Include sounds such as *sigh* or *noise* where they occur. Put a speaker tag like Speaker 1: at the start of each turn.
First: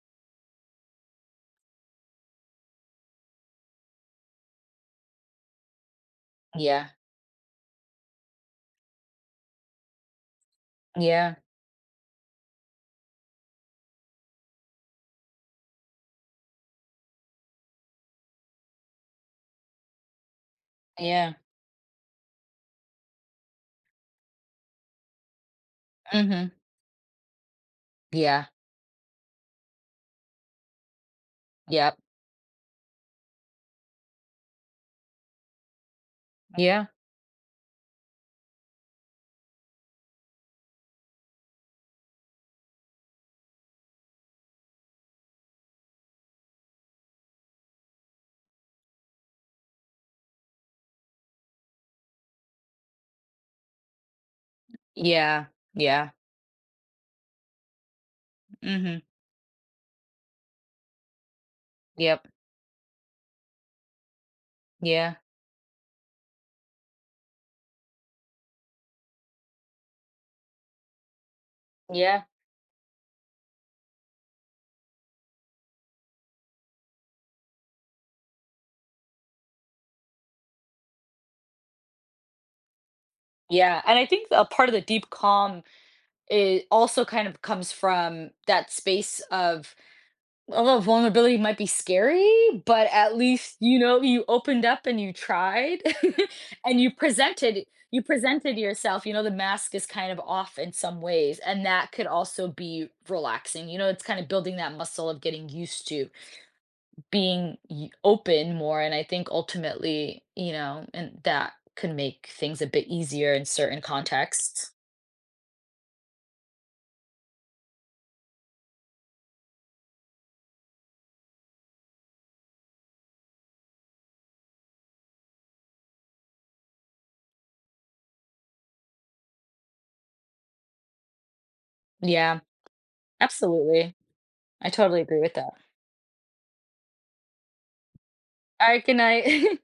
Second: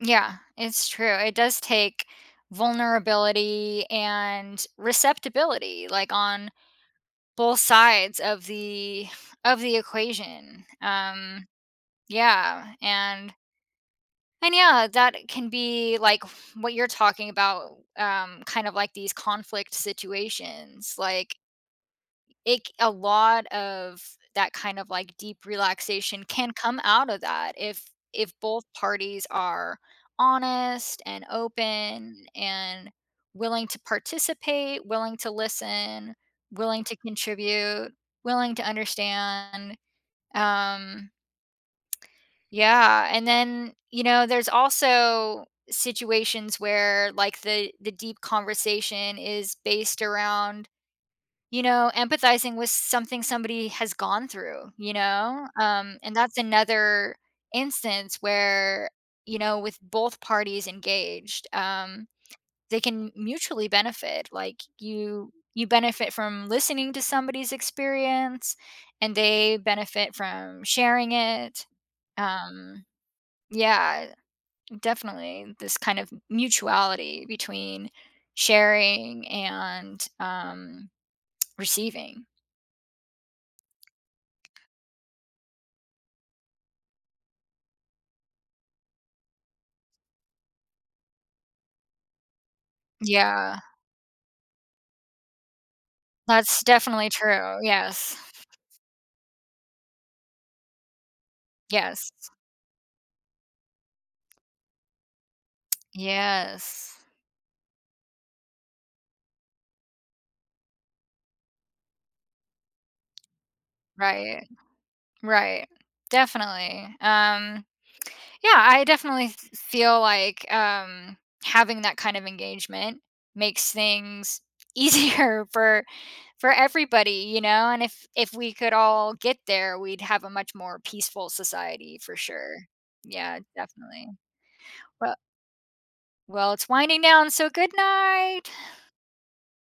Speaker 1: Yeah, it's true. It does take vulnerability and receptibility, like, on
Speaker 2: Yeah.
Speaker 1: both sides of the of the equation.
Speaker 2: Yeah.
Speaker 1: Um, yeah, and and yeah, that can be, like, what you're talking about, um, kind of, like, these conflict situations, like
Speaker 2: Yeah.
Speaker 1: it c a lot of that kind of, like, deep relaxation can
Speaker 2: Mhm.
Speaker 1: come out of that if if
Speaker 2: Yeah.
Speaker 1: both parties are honest and
Speaker 2: Yep.
Speaker 1: open and willing to participate, willing to listen, willing
Speaker 2: Yeah.
Speaker 1: to contribute, willing to understand, um Yeah, and then, you know, there's also situations where, like, the the deep conversation is based around, you know, empathizing with something somebody has gone through, you know,
Speaker 2: Yeah,
Speaker 1: um,
Speaker 2: yeah.
Speaker 1: and that's another instance where,
Speaker 2: Mhm.
Speaker 1: you know, with both parties engaged, um,
Speaker 2: Yep.
Speaker 1: they can mutually benefit, like,
Speaker 2: Yeah.
Speaker 1: you you benefit from listening to somebody's experience, and they benefit from sharing it.
Speaker 2: Yeah.
Speaker 1: Um yeah, definitely this kind of mutuality between sharing and, um, receiving.
Speaker 2: Yeah, and I think a part of the deep calm, it also kind of comes from that space of, although vulnerability might be scary, but, at least,
Speaker 1: Yeah.
Speaker 2: you know, you opened up and you tried *chuckles*
Speaker 1: That's
Speaker 2: and you
Speaker 1: definitely true,
Speaker 2: presented you
Speaker 1: yes.
Speaker 2: presented yourself, you know, the mask is kind of off in some ways, and that could
Speaker 1: Yes.
Speaker 2: also be relaxing, you know, it's kinda building that muscle of getting used to
Speaker 1: Yes.
Speaker 2: being y open more and I think ultimately, you know and that can make things a bit easier in certain
Speaker 1: Right,
Speaker 2: contexts.
Speaker 1: right. Definitely, um, yeah, I definitely feel, like, um, having that kind of engagement makes things easier for for everybody, you know, and if if we could all get there, we'd have a much more peaceful society for
Speaker 2: Yeah,
Speaker 1: sure. Yeah,
Speaker 2: absolutely.
Speaker 1: definitely.
Speaker 2: I totally
Speaker 1: Well
Speaker 2: agree with that.
Speaker 1: well, it's winding down, so good night.
Speaker 2: Alright, good night. *chuckles*